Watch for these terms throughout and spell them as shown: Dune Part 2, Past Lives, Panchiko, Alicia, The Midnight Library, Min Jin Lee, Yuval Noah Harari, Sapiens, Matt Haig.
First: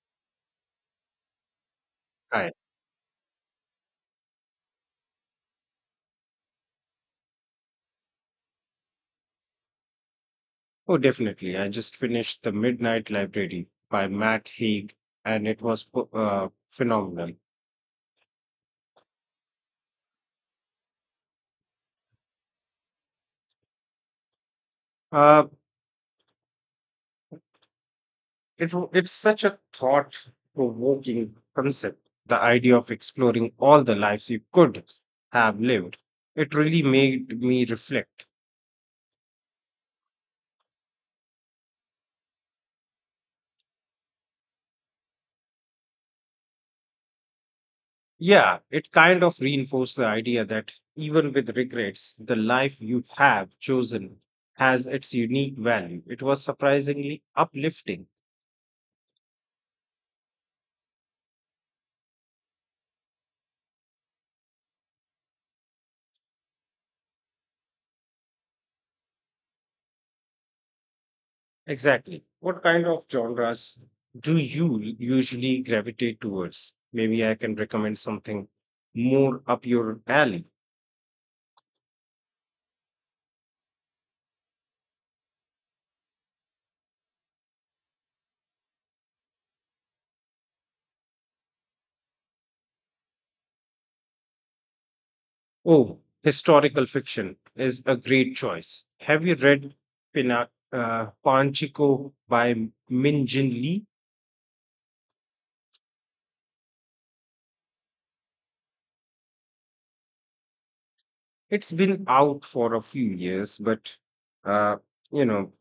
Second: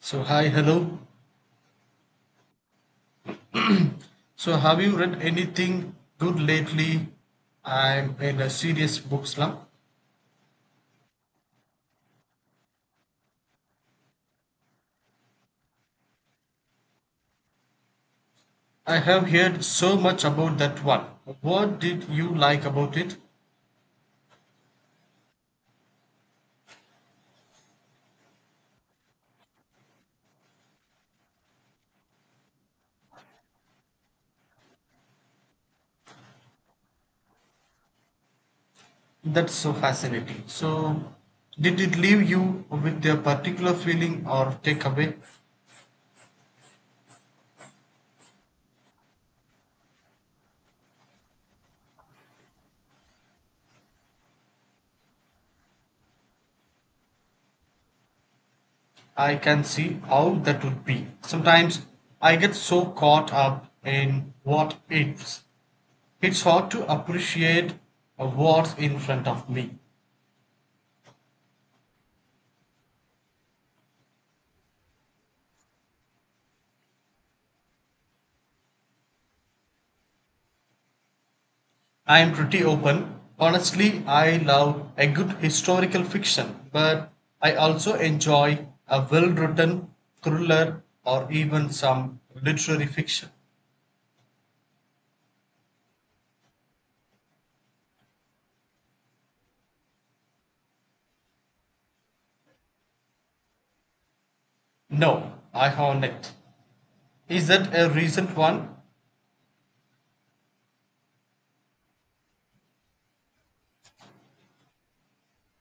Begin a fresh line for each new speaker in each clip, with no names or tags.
So hi, hello.
Hi.
So have you read anything good lately? I'm in a serious book slump.
Oh, definitely. I just finished The Midnight Library by Matt Haig, and it was phenomenal.
I have heard so much about that one. What did you like about it?
Uh, it's such a thought provoking concept, the idea of exploring all the lives you could have lived. It really made me reflect.
That's so fascinating. So did it leave you with a particular feeling or takeaway?
Yeah, it kind of reinforced the idea that even with regrets, the life you have chosen has its unique value. It was surprisingly uplifting.
I can see how that would be. Sometimes I get so caught up in what ifs. It's hard to appreciate what's in front of me.
Exactly. What kind of genres do you usually gravitate towards? Maybe I can recommend something more up your alley.
I'm pretty open. Honestly, I love a good historical fiction, but I also enjoy a well written thriller or even some literary fiction.
Oh, historical fiction is a great choice. Have you read Panchiko by Min Jin Lee?
No, I haven't. Is that a recent one?
It's been out for a few years, but uh, you know,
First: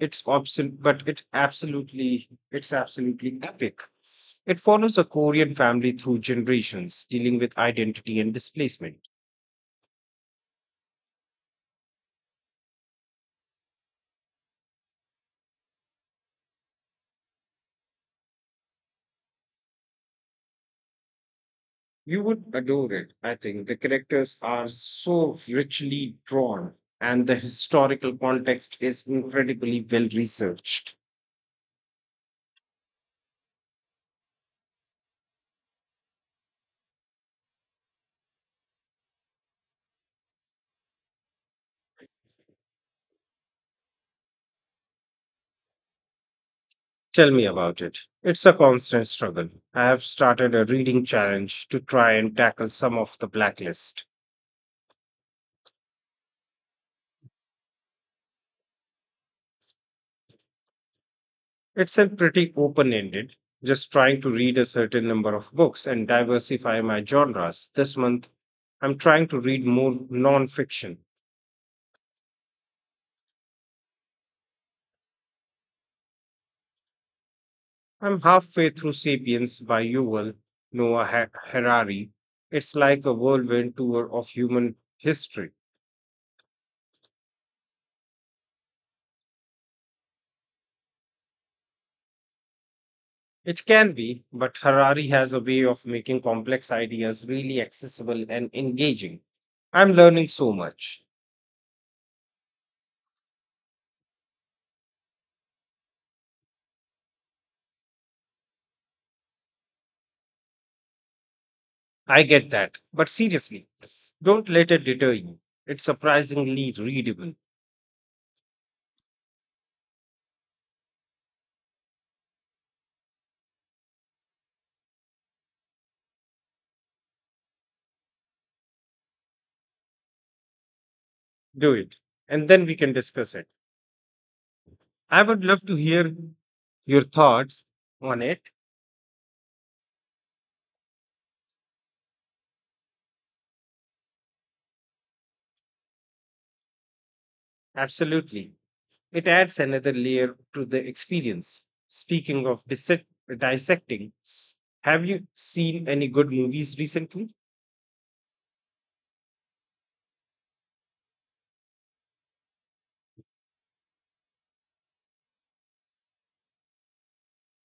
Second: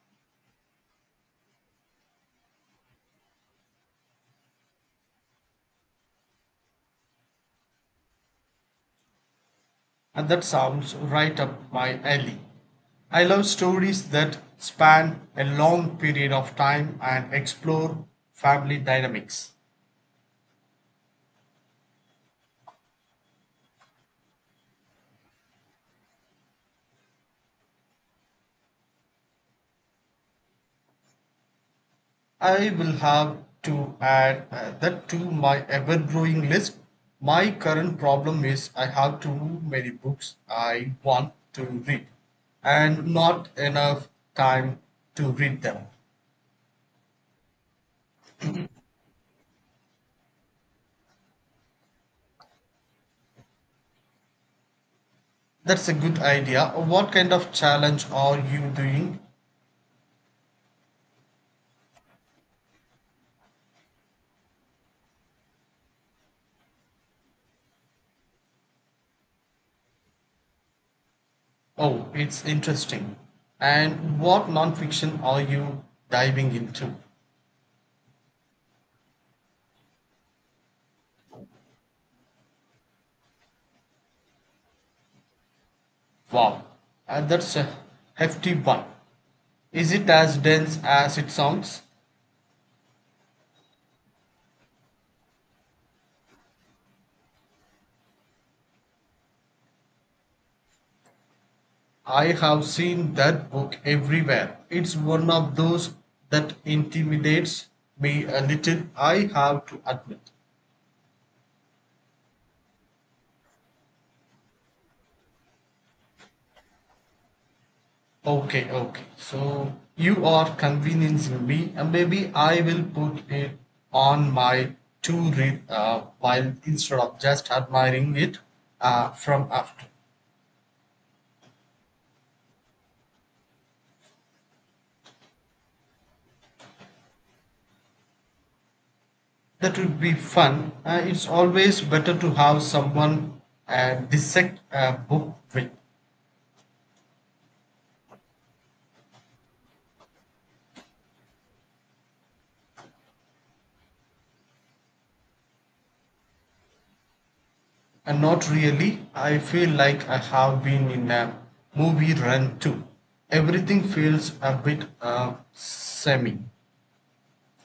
it's obs- but it absolutely, it's absolutely epic. It follows a Korean family through generations, dealing with identity and displacement.
And that sounds right up my alley. I love stories that span a long period of time and explore family dynamics.
You would adore it, I think. The characters are so richly drawn, and the historical context is incredibly well researched.
I will have to add that to my ever growing list. My current problem is I have too many books I want to read and not enough time to read them.
Tell me about it. It's a constant struggle. I have started a reading challenge to try and tackle some of the blacklist.
That's a good idea. What kind of challenge are you doing?
It's a pretty open ended, just trying to read a certain number of books and diversify my genres. This month, I'm trying to read more non fiction.
Oh, it's interesting. And what nonfiction are you diving into?
I'm halfway through Sapiens by Yuval Noah Harari. It's like a whirlwind tour of human history.
Wow, that's a hefty one. Is it as dense as it sounds?
It can be, but Harari has a way of making complex ideas really accessible and engaging. I'm learning so much.
I have seen that book everywhere. It's one of those that intimidates me a little, I have to admit.
I get that. But seriously, don't let it deter you. It's surprisingly readable.
Okay, okay. So you are convincing me, and maybe I will put it on my to read while instead of just admiring it from after.
Do it. And then we can discuss it. I would love to hear your thoughts on it.
That would be fun. It's always better to have someone dissect a book with.
Absolutely. It adds another layer to the experience. Speaking of dissecting, have you seen any good movies recently?
And Not really. I feel like I have been in a movie run too. Everything feels a bit semi.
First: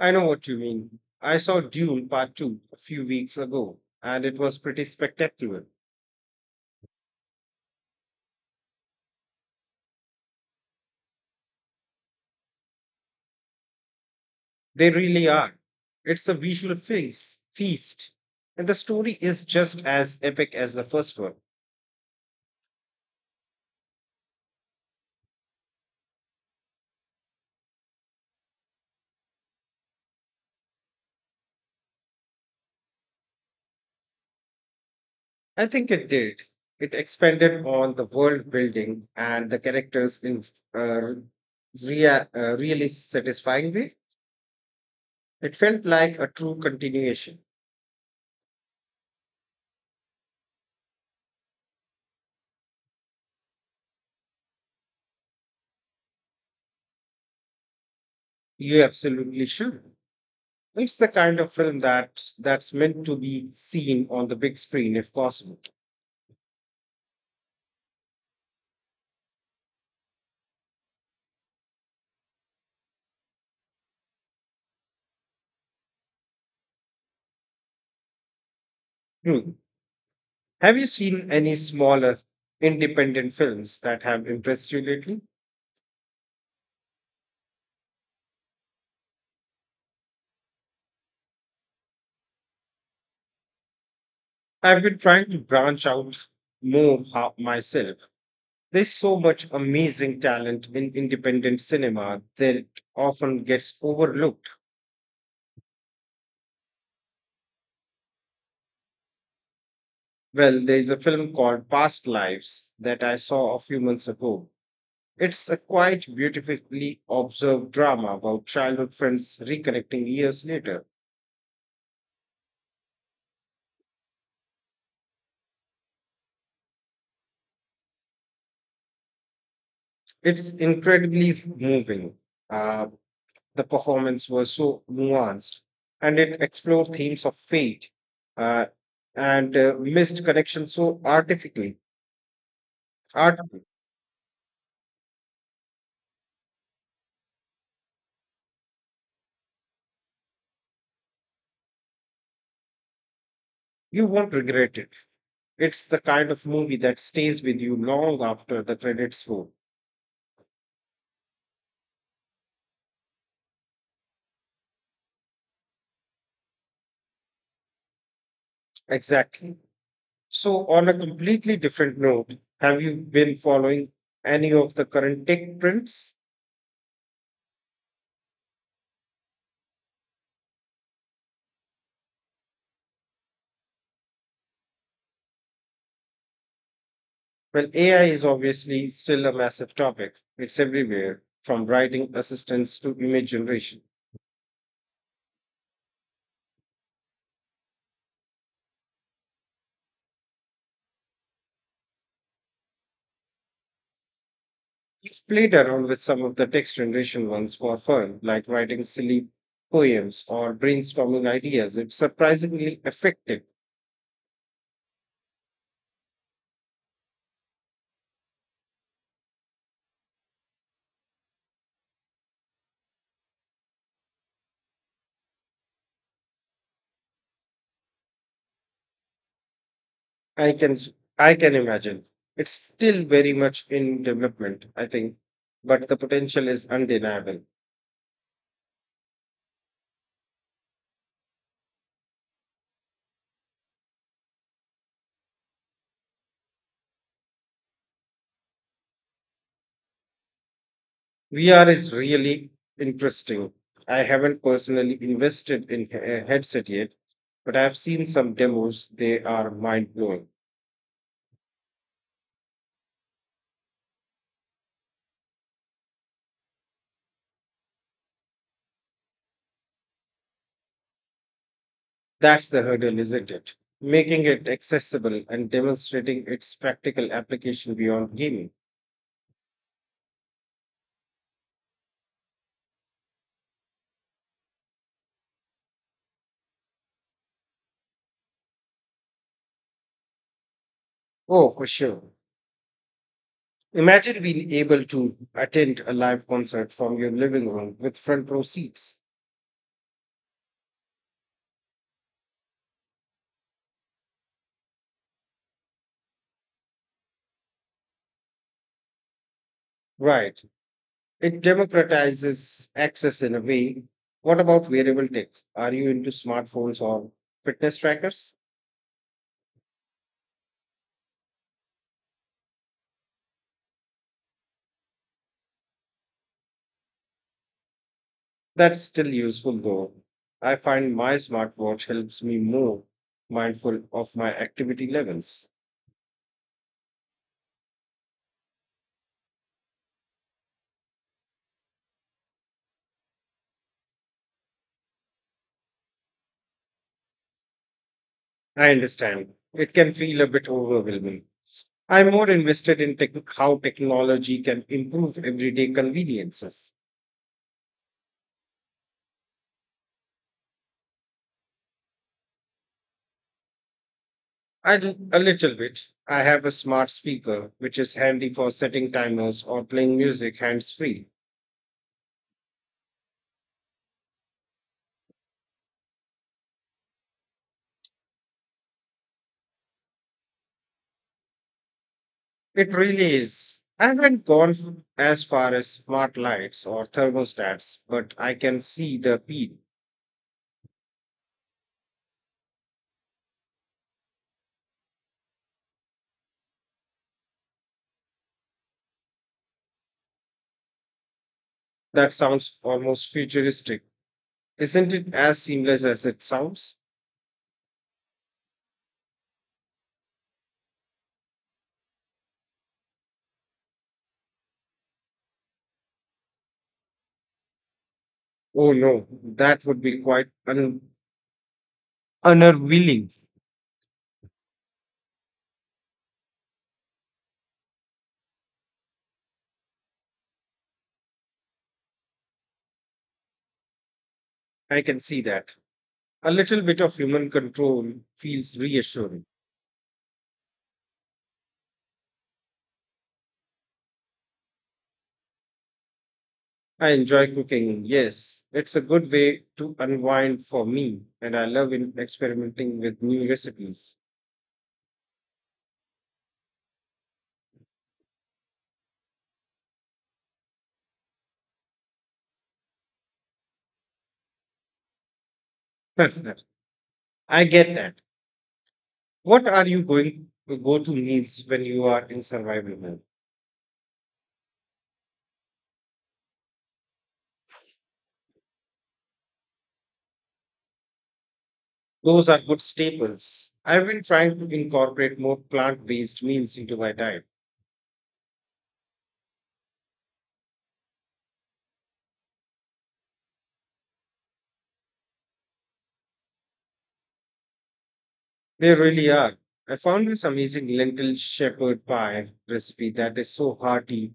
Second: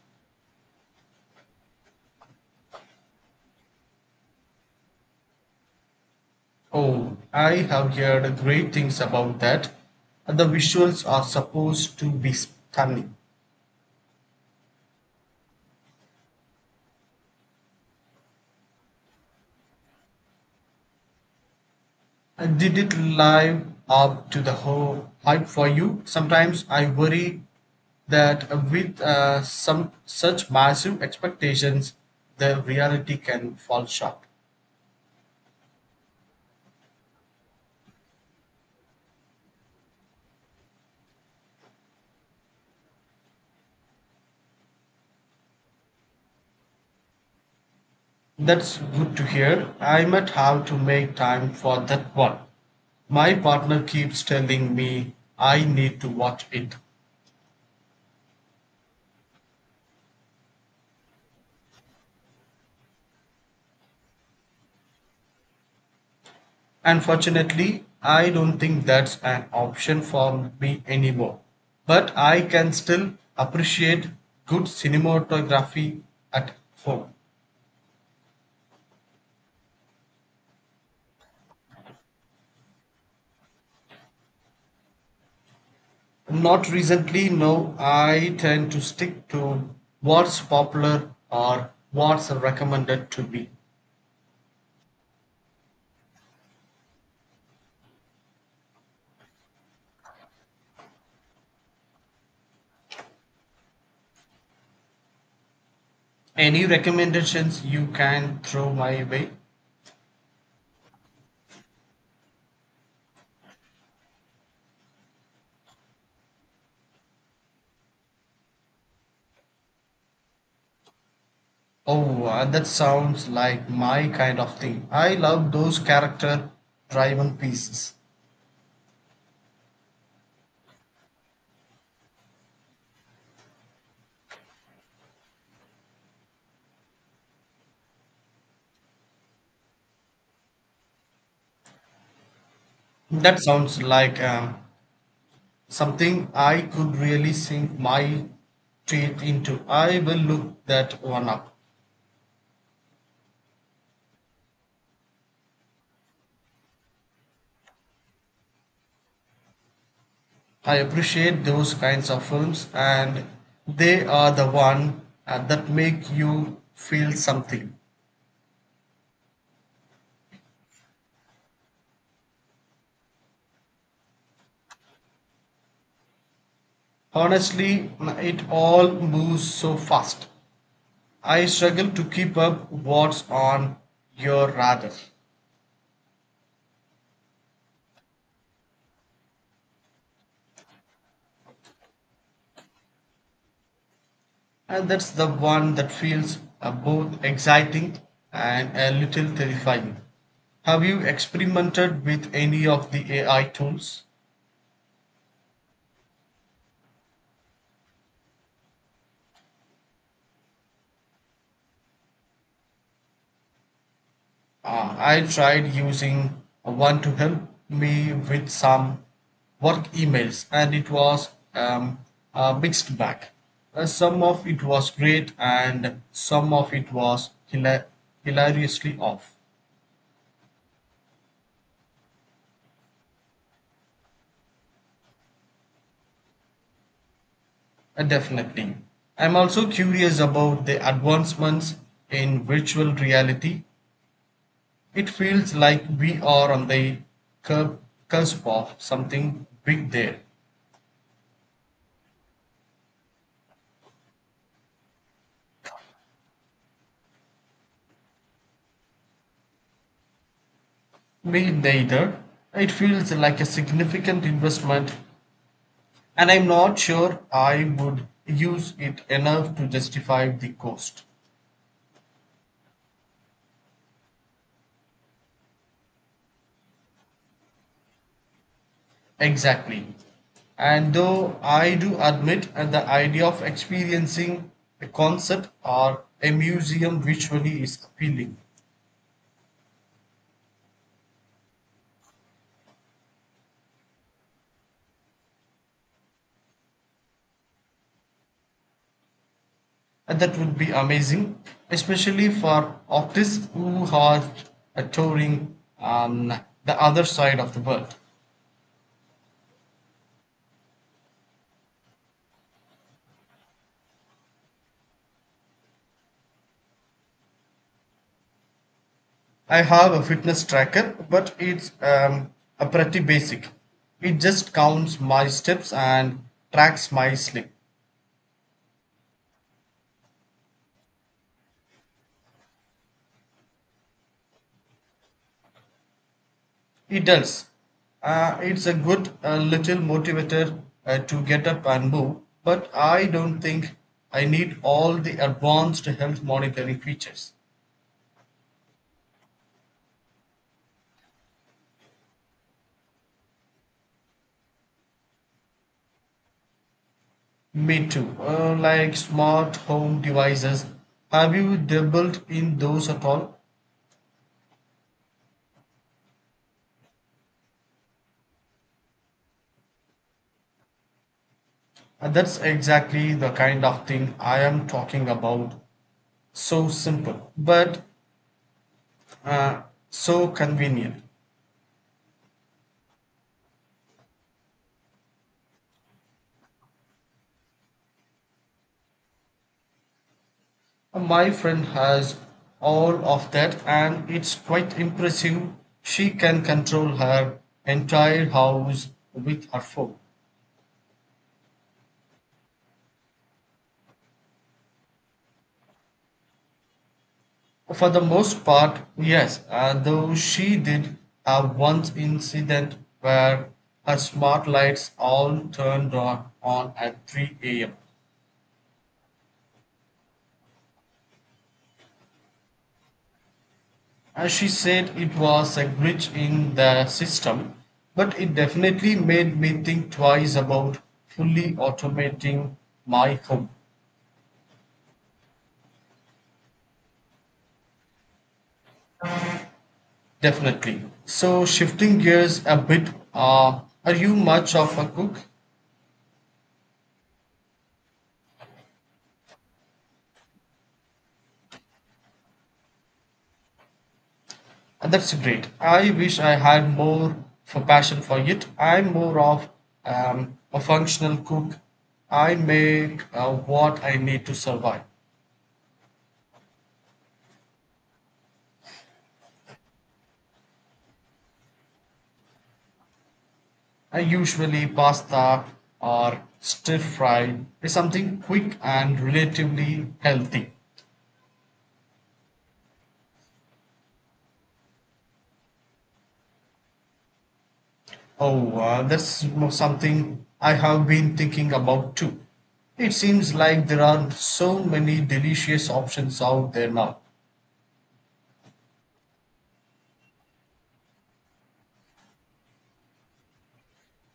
I know what you mean. I saw Dune Part 2 a few weeks ago, and it was pretty spectacular.
Oh, I have heard great things about that. The visuals are supposed to be stunning.
They really are. It's a visual feast. And the story is just as epic as the first one.
Did it live up to the whole hype for you? Sometimes I worry that with some such massive expectations, the reality can fall short.
I think it did. It expanded on the world building and the characters in a really satisfying way. It felt like a true continuation.
That's good to hear. I might have to make time for that one. My partner keeps telling me I need to watch it.
You absolutely should. It's the kind of film that's meant to be seen on the big screen if possible.
Unfortunately, I don't think that's an option for me anymore. But I can still appreciate good cinematography at home.
True. Have you seen any smaller independent films that have impressed you lately?
Not recently, no. I tend to stick to what's popular or what's recommended to me.
I've been trying to branch out more myself. There's so much amazing talent in independent cinema that often gets overlooked.
Any recommendations you can throw my way?
Well, there's a film called Past Lives that I saw a few months ago. It's a quite beautifully observed drama about childhood friends reconnecting years later.
Oh, that sounds like my kind of thing. I love those character driven pieces.
It's incredibly moving. Uh, the performance was so nuanced, and it explored themes of fate uh, and missed connection so artifically.
That
Artfully.
sounds like something I could really sink my teeth into. I will look that one up.
You won't regret it. It's the kind of movie that stays with you long after the credits roll.
I appreciate those kinds of films, and they are the one that make you feel something.
Exactly. So, on a completely different note, have you been following any of the current tech trends?
Honestly, it all moves so fast. I struggle to keep up what's on your radar.
Well, AI is obviously still a massive topic. It's everywhere, from writing assistants to image generation.
And that's the one that feels both exciting and a little terrifying. Have you experimented with any of the AI tools?
I've played around with some of the text generation ones for fun, like writing silly poems or brainstorming ideas. It's surprisingly effective.
I tried using one to help me with some work emails and it was a mixed bag. Some of it was great and some of it was hilariously off.
I can I can imagine. It's still very much in development, I think, but the potential is undeniable.
Definitely I'm also curious about the advancements in virtual reality. It feels like we are on the cur- cusp of something big there.
VR is really interesting. I haven't personally invested in a headset yet, but I've seen some demos. They are mind blowing.
Me neither. It feels like a significant investment, and I'm not sure I would use it enough to justify the cost.
That's the hurdle, isn't it? Making it accessible and demonstrating its practical application beyond gaming.
Exactly. And though I do admit the idea of experiencing a concert or a museum visually is appealing.
Oh, for sure. Imagine being able to attend a live concert from your living room with front row seats.
And that would be amazing, especially for artists who are touring on the other side of the world.
Right. It democratizes access in a way. What about wearable tech? Are you into smartphones or fitness trackers?
I have a fitness tracker, but it's a pretty basic. It just counts my steps and tracks my sleep.
That's still useful though. I find my smartwatch helps me more mindful of my activity levels.
It does. It's a good little motivator to get up and move, but I don't think I need all the advanced health monitoring features.
I understand. It can feel a bit overwhelming. I'm more invested in how technology can improve everyday conveniences.
Me too. Like smart home devices. Have you dabbled in those at all?
I do a little bit. I have a smart speaker, which is handy for setting timers or playing music hands free.
That's exactly the kind of thing I am talking about. So simple, but uh, so convenient.
It really is. I haven't gone as far as smart lights or thermostats, but I can see the appeal.
My friend has all of that, and it's quite impressive. She can control her entire house with her phone.
That sounds almost futuristic. Isn't it as seamless as it sounds?
For the most part, yes, though she did have one incident where her smart lights all turned on at 3 a.m.
Oh no, that would be quite unnerving.
As she said, it was a glitch in the system, but it definitely made me think twice about fully automating my home.
I can see that. A little bit of human control feels reassuring.
Definitely. So, shifting gears a bit, are you much of a cook?
I enjoy cooking, yes. It's a good way to unwind for me, and I love experimenting with new recipes.
That's great. I wish I had more for passion for it. I'm more of a functional cook. I make what I need to survive.
I get that. What are you going go to meals when you are in survival mode?
I usually pasta or stir fry is something quick and relatively healthy.
Those are good staples. I've been trying to incorporate more plant-based meals into my diet.
Oh, that's something I have been thinking about too. It seems like there are so many delicious options out there now.
They really are. I found this amazing lentil shepherd pie recipe that is so hearty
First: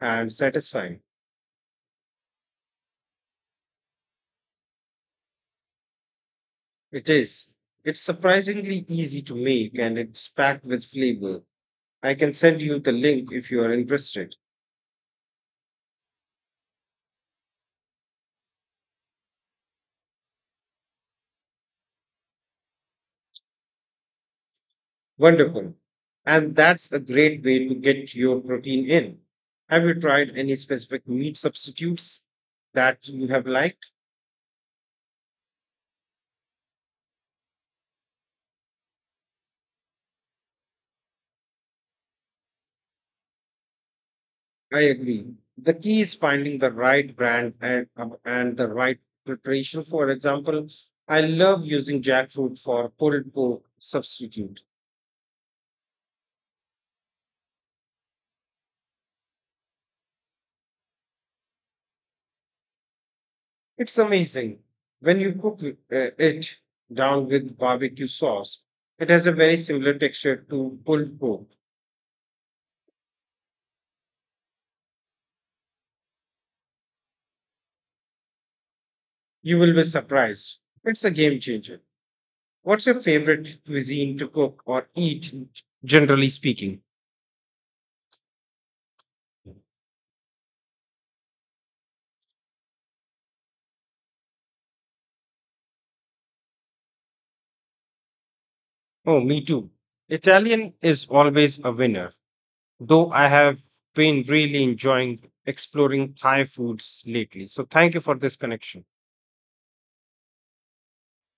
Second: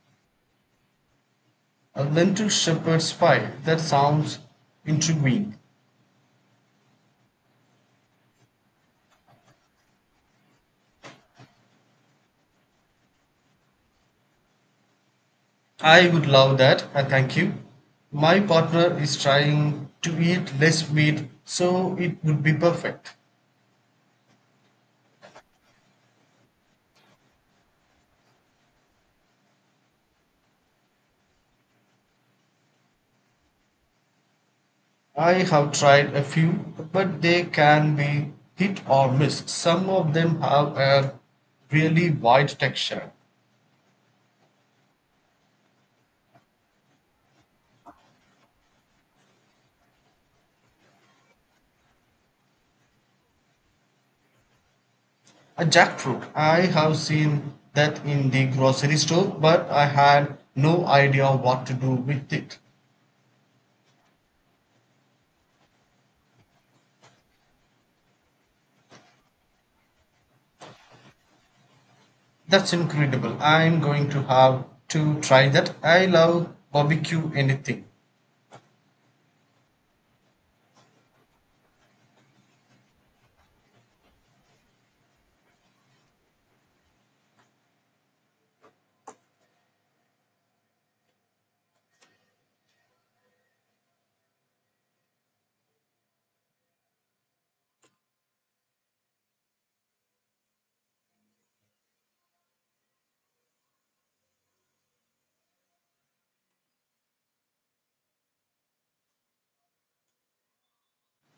and satisfying.
A lentil shepherd's pie, that sounds intriguing.
It is. It's surprisingly easy to make and it's packed with flavor. I can send you the link if you are interested.
I would love that, I thank you. My partner is trying to eat less meat, so it would be perfect.
Wonderful. And that's a great way to get your protein in. Have you tried any specific meat substitutes that you have liked?
I have tried a few, but they can be hit or miss. Some of them have a really wide texture.
I agree. The key is finding the right brand and, and the right preparation. For example, I love using jackfruit for pulled pork substitute.
A jackfruit. I have seen that in the grocery store, but I had no idea what to do with it.
It's amazing. When you it down with barbecue sauce, it has a very similar texture to pulled pork.
That's incredible. I'm going to have to try that. I love barbecue anything.
You will be surprised. It's a game changer. What's your favorite cuisine to cook or eat, generally speaking? Oh, me too. Italian is always a winner, though I have been really enjoying exploring Thai foods lately. So thank you for this connection.